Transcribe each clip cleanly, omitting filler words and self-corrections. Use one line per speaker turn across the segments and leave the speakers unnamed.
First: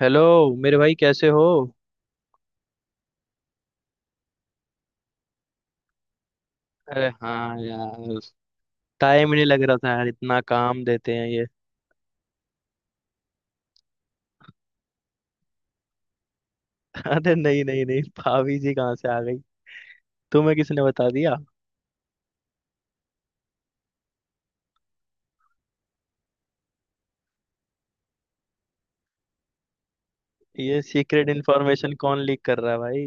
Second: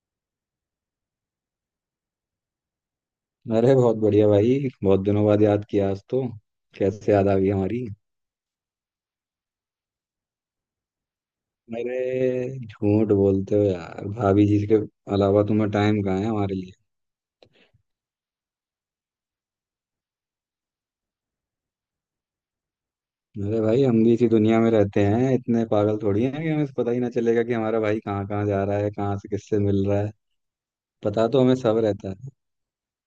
Hello. मेरे भाई कैसे हो?
अरे बहुत बढ़िया भाई, बहुत दिनों बाद याद किया आज तो।
अरे
कैसे याद आ गई
हाँ
हमारी?
यार, टाइम ही नहीं लग रहा था यार, इतना काम देते हैं ये।
अरे झूठ बोलते हो यार, भाभी जी के अलावा तुम्हें टाइम कहाँ है हमारे लिए?
अरे नहीं नहीं नहीं, भाभी जी कहाँ से आ गई? तुम्हें किसने बता दिया?
अरे भाई, हम भी इसी दुनिया में रहते हैं। इतने पागल थोड़ी हैं कि हमें पता ही ना चलेगा कि हमारा भाई कहाँ कहाँ जा रहा है, कहाँ से किससे मिल रहा है।
ये
पता
सीक्रेट
तो हमें सब
इन्फॉर्मेशन
रहता
कौन
है
लीक कर रहा है भाई?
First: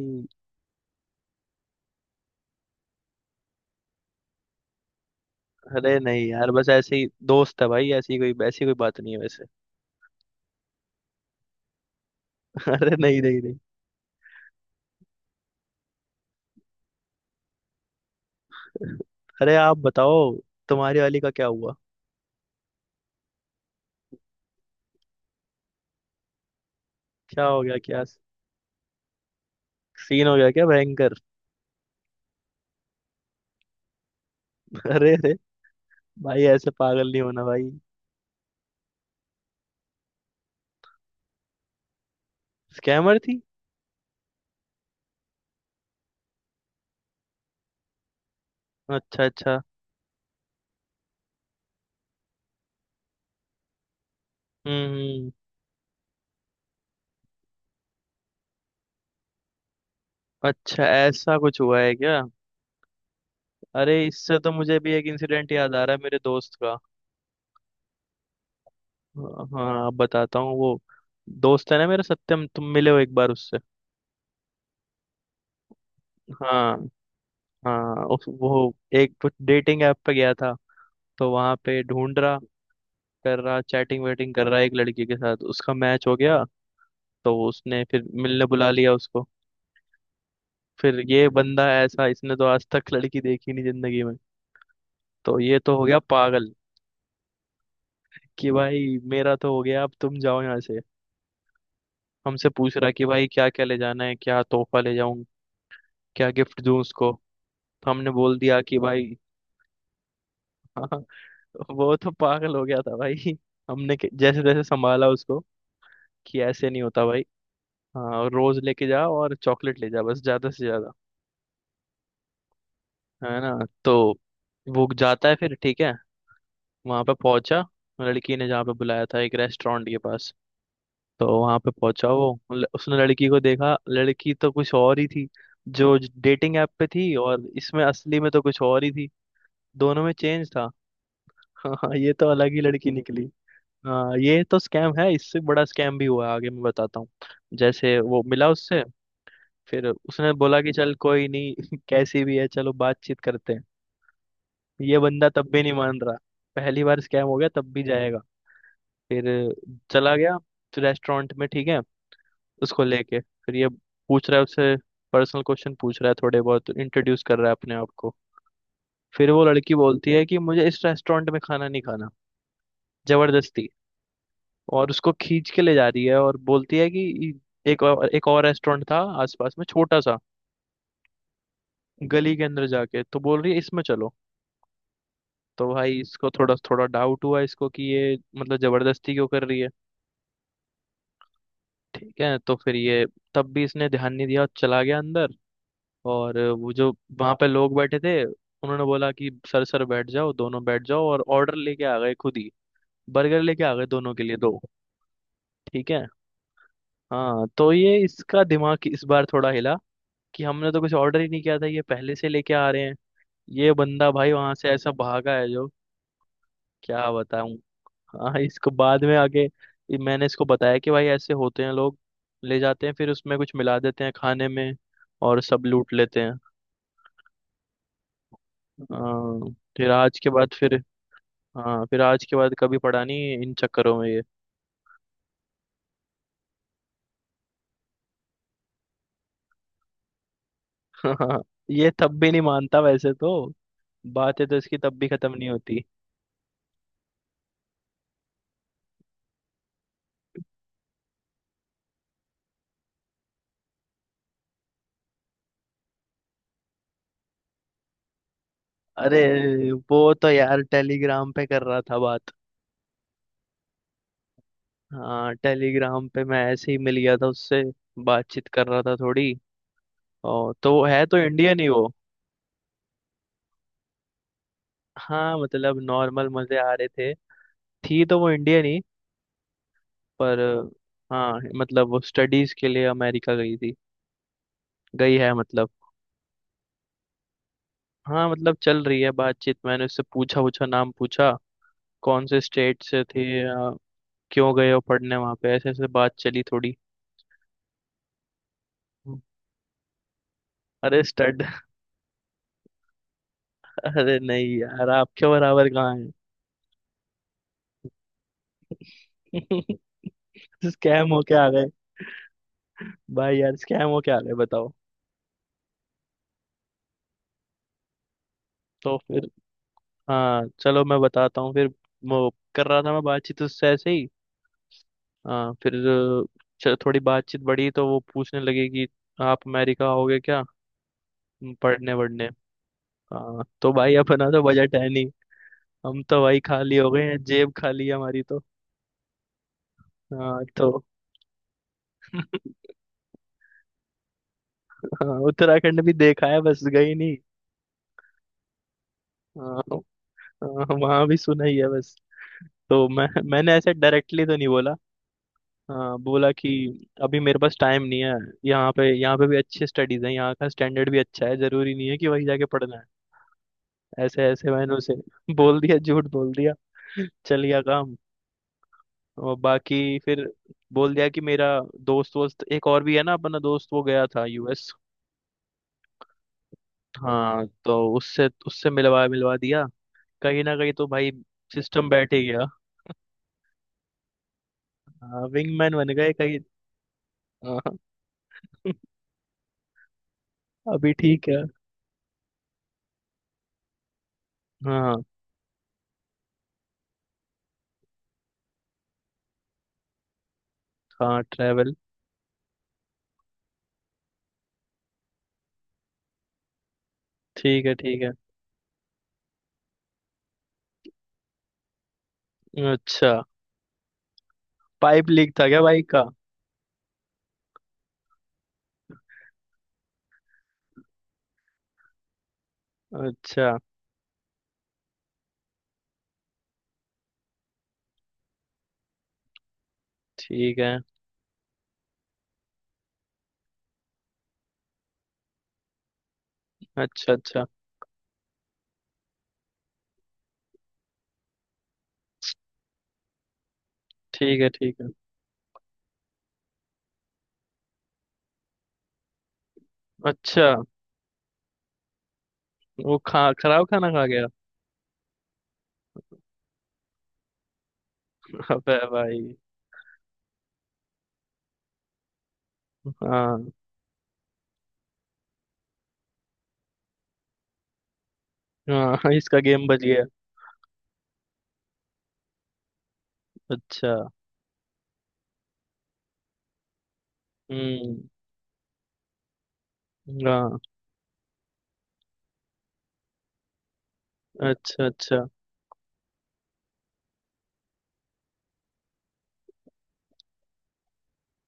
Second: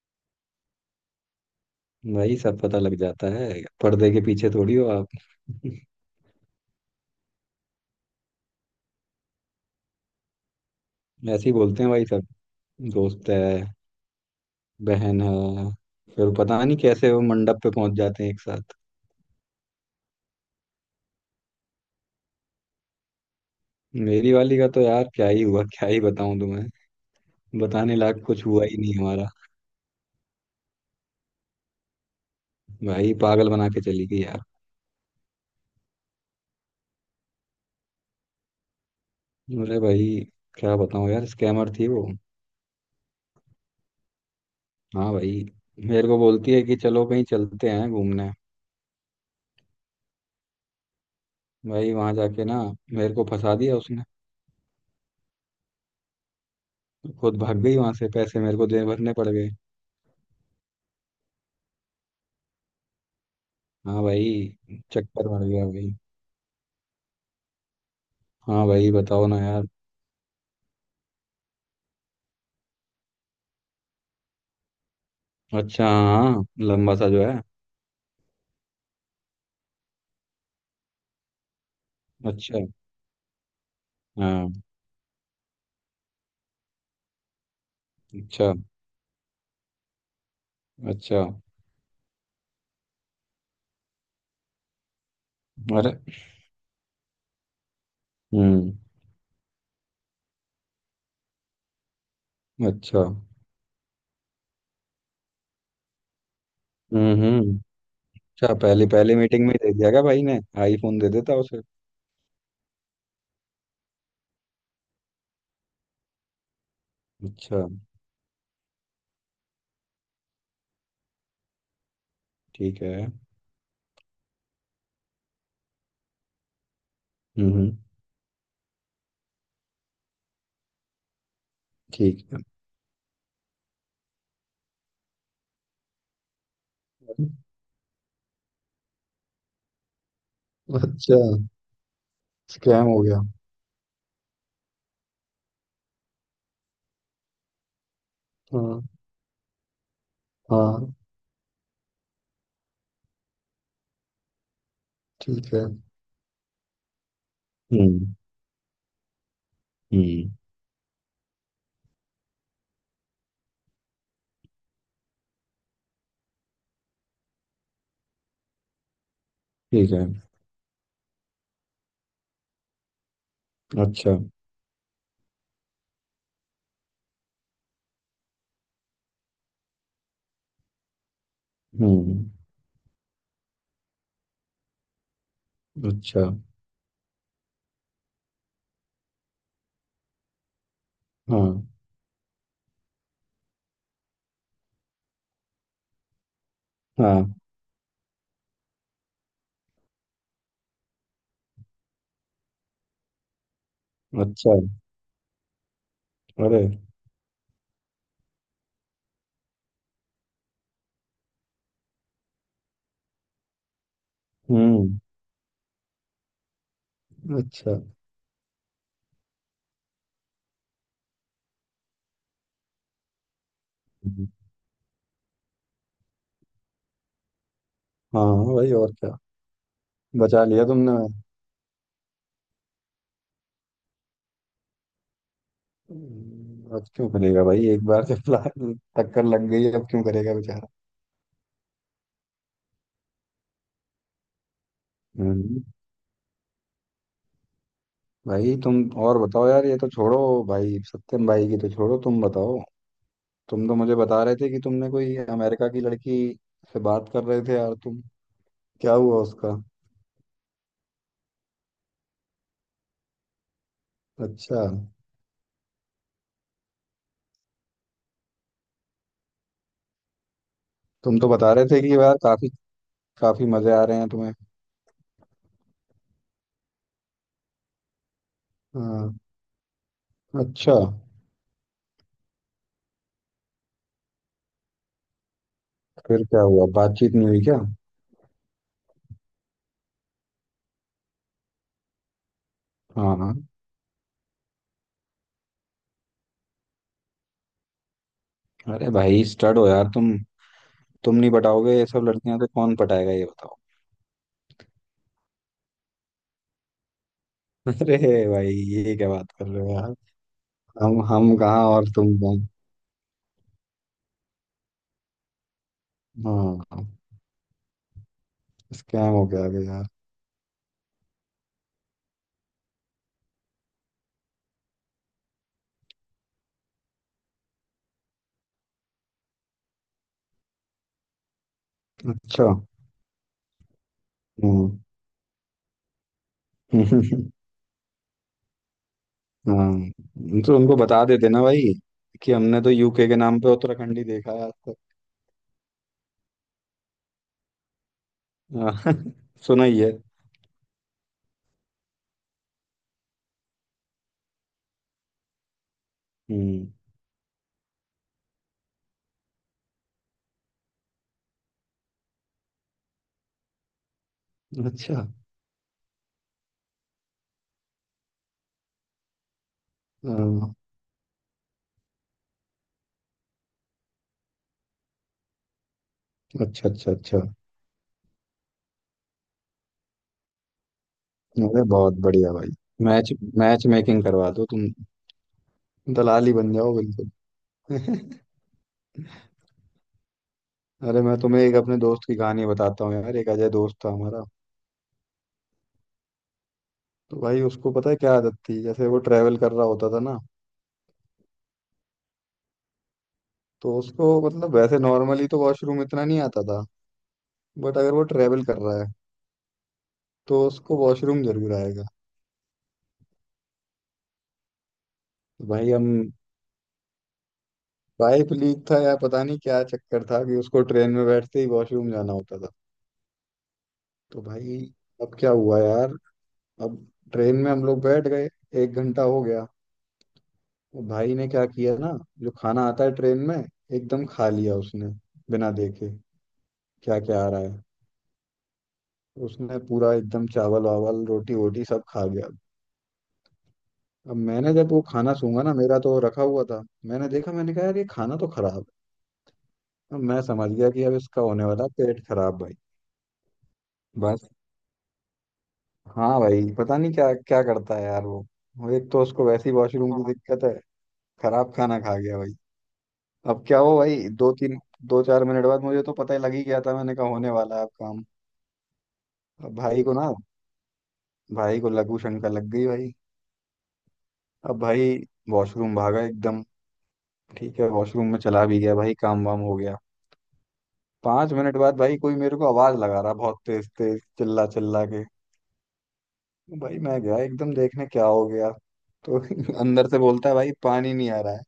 भाई, सब पता लग जाता है। पर्दे के पीछे थोड़ी हो आप।
अरे नहीं यार, बस ऐसे ही दोस्त है भाई, ऐसी कोई बात नहीं है वैसे।
ऐसे ही बोलते हैं भाई सब।
अरे नहीं
दोस्त है,
नहीं नहीं।
बहन है, फिर पता नहीं कैसे वो मंडप पे पहुंच जाते हैं एक साथ।
अरे आप बताओ, तुम्हारी वाली का क्या हुआ?
मेरी वाली का तो यार क्या ही हुआ, क्या ही बताऊं तुम्हें।
क्या हो गया
बताने
क्या?
लायक कुछ हुआ ही नहीं हमारा।
सीन हो गया क्या भयंकर?
भाई पागल बना के चली गई यार।
अरे अरे, भाई ऐसे पागल नहीं होना भाई।
अरे भाई, क्या बताऊं यार, स्कैमर थी वो।
स्कैमर थी।
हाँ भाई, मेरे को बोलती है कि चलो कहीं चलते हैं घूमने।
अच्छा अच्छा।
भाई वहां जाके ना मेरे को फंसा दिया उसने।
हम्म हम्म।
खुद भाग गई वहां से, पैसे मेरे को दे भरने पड़ गए।
अच्छा, ऐसा कुछ हुआ है क्या? अरे,
हाँ
इससे तो
भाई,
मुझे भी एक
चक्कर मार
इंसिडेंट
गया
याद आ
भाई।
रहा है मेरे दोस्त का।
हाँ भाई, बताओ ना
हाँ
यार।
हाँ, अब बताता हूँ वो। दोस्त है ना मेरा सत्यम, तुम मिले हो एक बार उससे?
अच्छा हाँ,
हाँ।
लंबा सा जो है।
हाँ उस वो एक डेटिंग ऐप पे गया था। तो वहां पे ढूंढ रहा,
अच्छा।
कर रहा चैटिंग वेटिंग, कर
हाँ।
रहा है एक लड़की के साथ। उसका मैच हो गया। तो उसने फिर मिलने
अच्छा।
बुला लिया उसको। फिर
अच्छा।
ये बंदा ऐसा, इसने तो आज तक लड़की देखी नहीं जिंदगी में। तो ये तो हो
अरे।
गया पागल। कि
हम्म।
भाई मेरा तो हो गया, अब तुम जाओ यहाँ से। हमसे पूछ रहा
अच्छा।
कि भाई क्या क्या ले जाना है, क्या तोहफा ले जाऊं। क्या गिफ्ट दूं उसको।
हम्म हम्म।
तो हमने बोल
अच्छा,
दिया कि
पहले पहले
भाई।
मीटिंग में ही दे दिया क्या? भाई ने आईफोन दे देता उसे।
वो तो पागल हो गया था भाई। हमने जैसे तैसे संभाला उसको। कि ऐसे नहीं होता भाई।
अच्छा।
हाँ, रोज लेके जा और चॉकलेट ले जा बस, ज्यादा से ज्यादा।
ठीक है।
है ना। तो वो जाता है फिर, ठीक है। वहां पे
हम्म
पहुंचा,
हम्म,
लड़की ने जहाँ पे बुलाया था, एक रेस्टोरेंट के पास। तो वहां पे पहुंचा
ठीक है।
वो। उसने लड़की को देखा, लड़की तो कुछ और ही थी। जो डेटिंग ऐप पे थी, और इसमें असली में तो कुछ और ही थी। दोनों में चेंज था।
अच्छा।
हाँ, ये तो अलग ही
स्कैम
लड़की
हो गया।
निकली। हाँ, ये तो स्कैम है, इससे बड़ा स्कैम भी हुआ है, आगे मैं बताता हूँ। जैसे वो मिला उससे।
हाँ।
फिर उसने बोला कि चल
हाँ,
कोई नहीं, कैसी भी है चलो बातचीत करते हैं। ये बंदा तब
ठीक
भी
है।
नहीं मान रहा। पहली बार स्कैम हो गया, तब भी
हम्म।
जाएगा। फिर चला
हम्म।
गया। रेस्टोरेंट में, ठीक है। उसको लेके। फिर ये पूछ रहा है उससे। पर्सनल क्वेश्चन पूछ रहा है, थोड़े बहुत इंट्रोड्यूस कर रहा है अपने आप को। फिर वो लड़की
ठीक है।
बोलती है कि मुझे इस रेस्टोरेंट में खाना नहीं खाना। जबरदस्ती।
अच्छा।
और उसको खींच के ले जा रही है और बोलती है कि एक और रेस्टोरेंट था आसपास में छोटा सा।
हम्म।
गली के अंदर जाके, तो बोल रही है इसमें चलो। तो भाई
अच्छा।
इसको थोड़ा थोड़ा डाउट हुआ इसको, कि ये मतलब जबरदस्ती क्यों कर रही है।
हाँ।
ठीक है, तो फिर ये तब भी इसने ध्यान नहीं दिया और चला गया अंदर। और वो जो
हाँ।
वहां पे लोग बैठे थे, उन्होंने बोला कि सर सर बैठ जाओ, दोनों बैठ जाओ, और ऑर्डर लेके आ गए खुद ही। बर्गर लेके आ गए दोनों के लिए,
अच्छा।
दो। ठीक है।
अरे।
हाँ, तो ये इसका दिमाग इस बार थोड़ा हिला। कि हमने तो कुछ ऑर्डर ही नहीं किया था, ये पहले से लेके आ रहे हैं। ये बंदा भाई वहां से ऐसा
हम्म।
भागा है जो, क्या बताऊं।
अच्छा।
हाँ, इसको बाद में आके ये मैंने इसको बताया कि भाई ऐसे होते हैं लोग। ले जाते हैं, फिर उसमें कुछ मिला देते हैं
हम्म,
खाने में। और सब लूट लेते हैं।
हाँ भाई और क्या।
हाँ, फिर आज के
बचा
बाद
लिया
फिर।
तुमने।
हाँ, फिर आज के बाद कभी पड़ा नहीं इन चक्करों में ये।
अब क्यों करेगा भाई? एक बार जब टक्कर लग गई अब क्यों करेगा बेचारा।
ये तब भी नहीं मानता वैसे तो। बातें तो इसकी तब भी खत्म नहीं
हम्म।
होती।
भाई तुम और बताओ यार, ये तो छोड़ो भाई, सत्यम भाई की तो छोड़ो, तुम बताओ। तुम तो मुझे बता रहे थे कि तुमने कोई अमेरिका की लड़की से बात कर रहे थे यार तुम। क्या
अरे
हुआ उसका?
वो तो यार टेलीग्राम पे कर रहा था बात।
अच्छा।
हाँ, टेलीग्राम पे मैं ऐसे ही मिल गया था उससे। बातचीत कर रहा था थोड़ी। और तो वो है तो
तुम तो बता
इंडियन
रहे
ही
थे
वो।
कि यार काफी काफी मजे आ रहे हैं तुम्हें।
हाँ, मतलब नॉर्मल मजे आ रहे थे। थी तो वो इंडियन ही।
हाँ।
पर।
अच्छा।
हाँ। मतलब वो स्टडीज के लिए अमेरिका गई थी। गई है मतलब।
फिर क्या हुआ, बातचीत नहीं हुई क्या?
हाँ, मतलब चल रही है बातचीत, मैंने उससे पूछा, पूछा नाम पूछा। कौन से स्टेट से
हाँ
थे
हाँ।
क्यों गए हो पढ़ने वहाँ पे, ऐसे ऐसे बात चली थोड़ी।
अरे भाई, स्टड हो यार तुम।
अरे
तुम नहीं
स्टड।
पटाओगे ये सब लड़कियां तो कौन पटाएगा ये बताओ?
अरे नहीं यार, आपके बराबर कहाँ है।
अरे भाई, ये क्या बात कर रहे हो यार?
स्कैम होके
हम
आ
कहाँ
गए।
और तुम
भाई यार स्कैम हो, क्या हाल है बताओ।
कहाँ। हाँ।
तो
स्कैम हो
फिर।
गया अभी यार।
हाँ, चलो मैं बताता हूँ फिर। वो कर रहा था मैं बातचीत उससे ऐसे ही। हाँ, फिर थोड़ी बातचीत बढ़ी, तो वो पूछने लगे कि आप अमेरिका आओगे क्या, पढ़ने वढ़ने।
अच्छा।
हाँ, तो भाई अपना तो बजट
हम्म।
है नहीं। हम तो भाई खाली हो गए हैं, जेब खाली है हमारी तो।
हाँ,
हाँ
तो उनको
तो।
बता देते ना भाई कि हमने तो यूके के नाम पे उत्तराखंड ही देखा है आज तक।
हाँ, उत्तराखंड भी देखा है, बस गई नहीं।
हाँ,
हाँ,
सुना ही है।
हाँ, वहाँ भी सुना ही है बस। तो मैंने ऐसे डायरेक्टली तो नहीं बोला। हाँ, बोला कि
हम्म।
अभी मेरे पास टाइम नहीं है। यहाँ पे भी अच्छी स्टडीज हैं, यहाँ का स्टैंडर्ड भी अच्छा है, जरूरी नहीं है कि वही जाके पढ़ना है, ऐसे ऐसे मैंने उसे
अच्छा।
बोल दिया, झूठ बोल दिया। चल गया काम। और बाकी फिर
हाँ,
बोल दिया कि मेरा दोस्त वोस्त एक और भी है ना, अपना दोस्त वो गया था यूएस।
अच्छा अच्छा अच्छा।
हाँ, तो उससे उससे मिलवा मिलवा दिया। कहीं ना कहीं तो भाई
अरे
सिस्टम
बहुत
बैठ ही
बढ़िया
गया।
भाई। मैच मैच मेकिंग करवा दो तुम।
हाँ, विंगमैन बन गए
दलाल ही
कहीं।
बन जाओ बिल्कुल।
हाँ। अभी
अरे, मैं
ठीक है।
तुम्हें एक अपने दोस्त की कहानी बताता हूँ यार। एक अजय दोस्त था हमारा।
हाँ
तो भाई, उसको पता है क्या आदत थी? जैसे वो ट्रेवल कर रहा होता था ना,
हाँ, ट्रैवल।
तो उसको मतलब वैसे नॉर्मली तो वॉशरूम इतना नहीं आता था,
ठीक है
बट अगर
ठीक
वो
है।
ट्रेवल कर रहा है तो उसको वॉशरूम जरूर आएगा।
अच्छा, पाइप लीक था क्या
भाई हम,
बाइक का?
पाइप लीक था या पता नहीं क्या चक्कर था कि उसको ट्रेन में बैठते ही वॉशरूम जाना होता था।
अच्छा।
तो भाई, अब क्या हुआ यार? अब, ट्रेन में हम लोग बैठ गए, एक घंटा हो गया।
ठीक है।
वो भाई ने क्या किया ना, जो खाना आता है ट्रेन में एकदम खा लिया उसने, बिना देखे क्या
अच्छा
क्या आ रहा
अच्छा।
है। उसने पूरा एकदम चावल वावल रोटी वोटी सब खा गया। अब
ठीक है
मैंने जब
ठीक
वो
है।
खाना सूंघा ना, मेरा तो रखा हुआ था, मैंने देखा, मैंने कहा यार ये खाना तो खराब है। मैं
अच्छा।
समझ गया कि अब इसका होने वाला पेट खराब भाई।
वो खा खराब खाना खा गया।
बस। हाँ भाई, पता नहीं क्या क्या करता है यार वो। वो
अबे
एक तो उसको
भाई।
वैसी वॉशरूम की, हाँ, दिक्कत है। खराब खाना खा गया भाई। अब
हाँ।
क्या हो भाई, दो तीन दो चार मिनट बाद मुझे तो पता ही लग ही गया था। मैंने कहा होने वाला है अब काम।
हाँ, इसका
अब
गेम बच
भाई को
गया।
ना, भाई को लघु शंका लग गई भाई।
अच्छा।
अब भाई वॉशरूम भागा एकदम। ठीक है, वॉशरूम
हम्म।
में चला भी गया भाई, काम वाम हो गया।
हाँ।
पांच मिनट बाद भाई कोई मेरे को आवाज लगा रहा, बहुत तेज तेज चिल्ला
अच्छा
चिल्ला के।
अच्छा।
भाई मैं गया एकदम देखने क्या हो गया। तो अंदर से बोलता है भाई पानी नहीं आ रहा है,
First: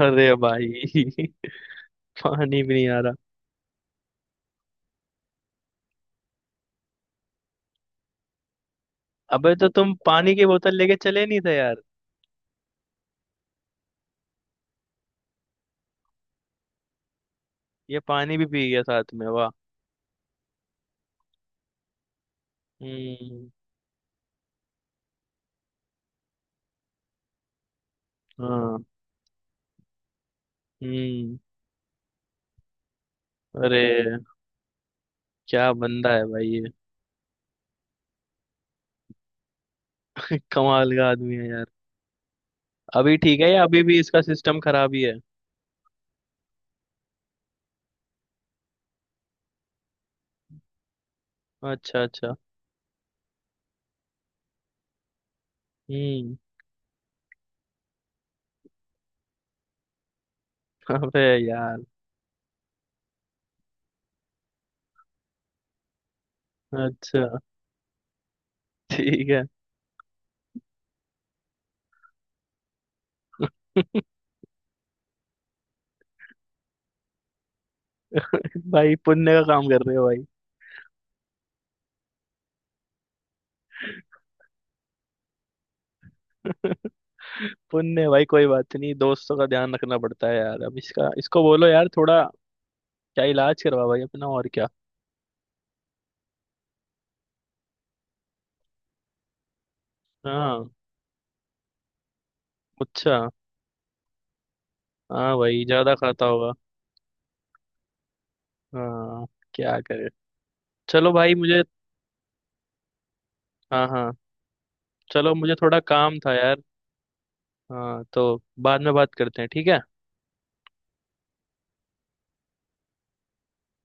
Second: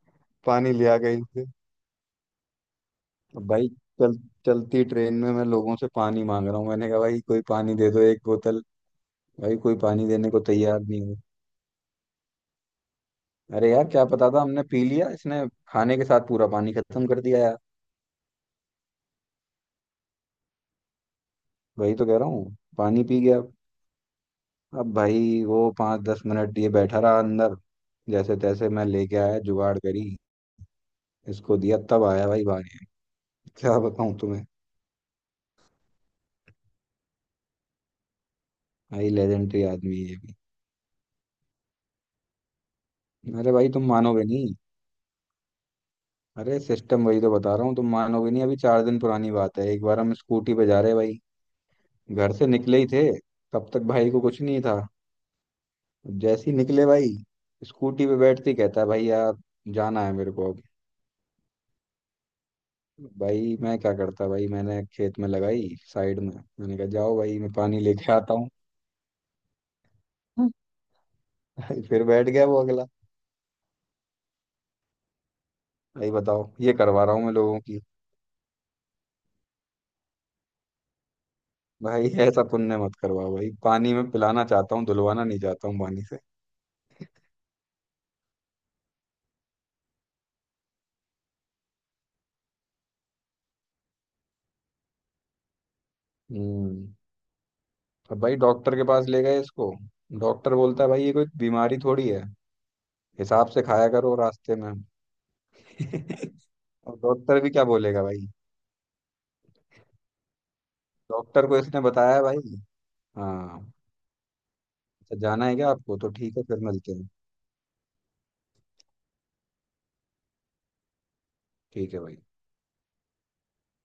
अरे भाई।
पानी लिया कहीं से?
पानी भी नहीं आ रहा।
अब भाई, चल चलती ट्रेन में मैं लोगों से पानी मांग रहा हूँ। मैंने कहा भाई कोई पानी दे दो एक बोतल।
अबे
भाई
तो
कोई
तुम
पानी देने
पानी
को
की बोतल
तैयार
लेके
नहीं हुए।
चले नहीं थे यार।
अरे यार क्या पता था, हमने पी लिया इसने खाने के साथ पूरा पानी खत्म कर दिया यार।
ये पानी भी पी गया साथ में, वाह।
वही तो कह रहा हूँ, पानी पी गया।
हम्म।
अब भाई वो पाँच दस मिनट ये बैठा रहा अंदर। जैसे तैसे
हाँ।
मैं लेके आया, जुगाड़ करी,
हम्म।
इसको दिया, तब आया भाई बाहर। क्या
अरे,
बताऊँ तुम्हें।
क्या बंदा है भाई ये।
भाई लेजेंडरी आदमी है ये भी।
कमाल का आदमी है यार। अभी ठीक है,
अरे
या
भाई
अभी
तुम
भी इसका
मानोगे नहीं।
सिस्टम खराब ही है?
अरे सिस्टम, वही तो बता रहा हूँ, तुम मानोगे नहीं। अभी चार दिन पुरानी बात है, एक बार हम स्कूटी पे जा रहे भाई।
अच्छा
घर
अच्छा।
से निकले ही थे, तब तक भाई को कुछ नहीं था।
हम्म।
जैसे ही निकले भाई, स्कूटी पे बैठते ही कहता है भाई यार, जाना है मेरे को अब।
अबे यार।
भाई मैं क्या करता भाई, मैंने खेत में लगाई साइड में। मैंने कहा जाओ
अच्छा,
भाई, मैं पानी लेके आता हूँ।
ठीक है।
भाई फिर बैठ गया वो अगला। भाई बताओ, ये करवा रहा हूँ मैं लोगों की।
भाई, पुण्य का काम कर रहे हो भाई।
भाई ऐसा पुण्य मत करवाओ भाई, पानी में पिलाना चाहता हूँ, धुलवाना नहीं चाहता हूँ पानी से।
पुण्य भाई, कोई बात नहीं, दोस्तों का ध्यान रखना पड़ता है यार। अब इसका इसको बोलो यार थोड़ा, क्या इलाज करवा भाई अपना, और क्या।
हम्म, अब भाई डॉक्टर के पास ले गए इसको। डॉक्टर
हाँ।
बोलता है भाई ये कोई बीमारी थोड़ी है,
अच्छा।
हिसाब से खाया करो रास्ते में।
हाँ भाई ज्यादा खाता होगा।
और डॉक्टर भी क्या बोलेगा भाई।
हाँ। क्या करे। चलो भाई
डॉक्टर को
मुझे।
इसने बताया है भाई। हाँ।
हाँ हाँ,
अच्छा,
चलो
जाना
मुझे
है क्या
थोड़ा
आपको? तो
काम था
ठीक है,
यार।
फिर मिलते हैं।
हाँ तो, बाद में बात करते हैं, ठीक है।
ठीक है भाई।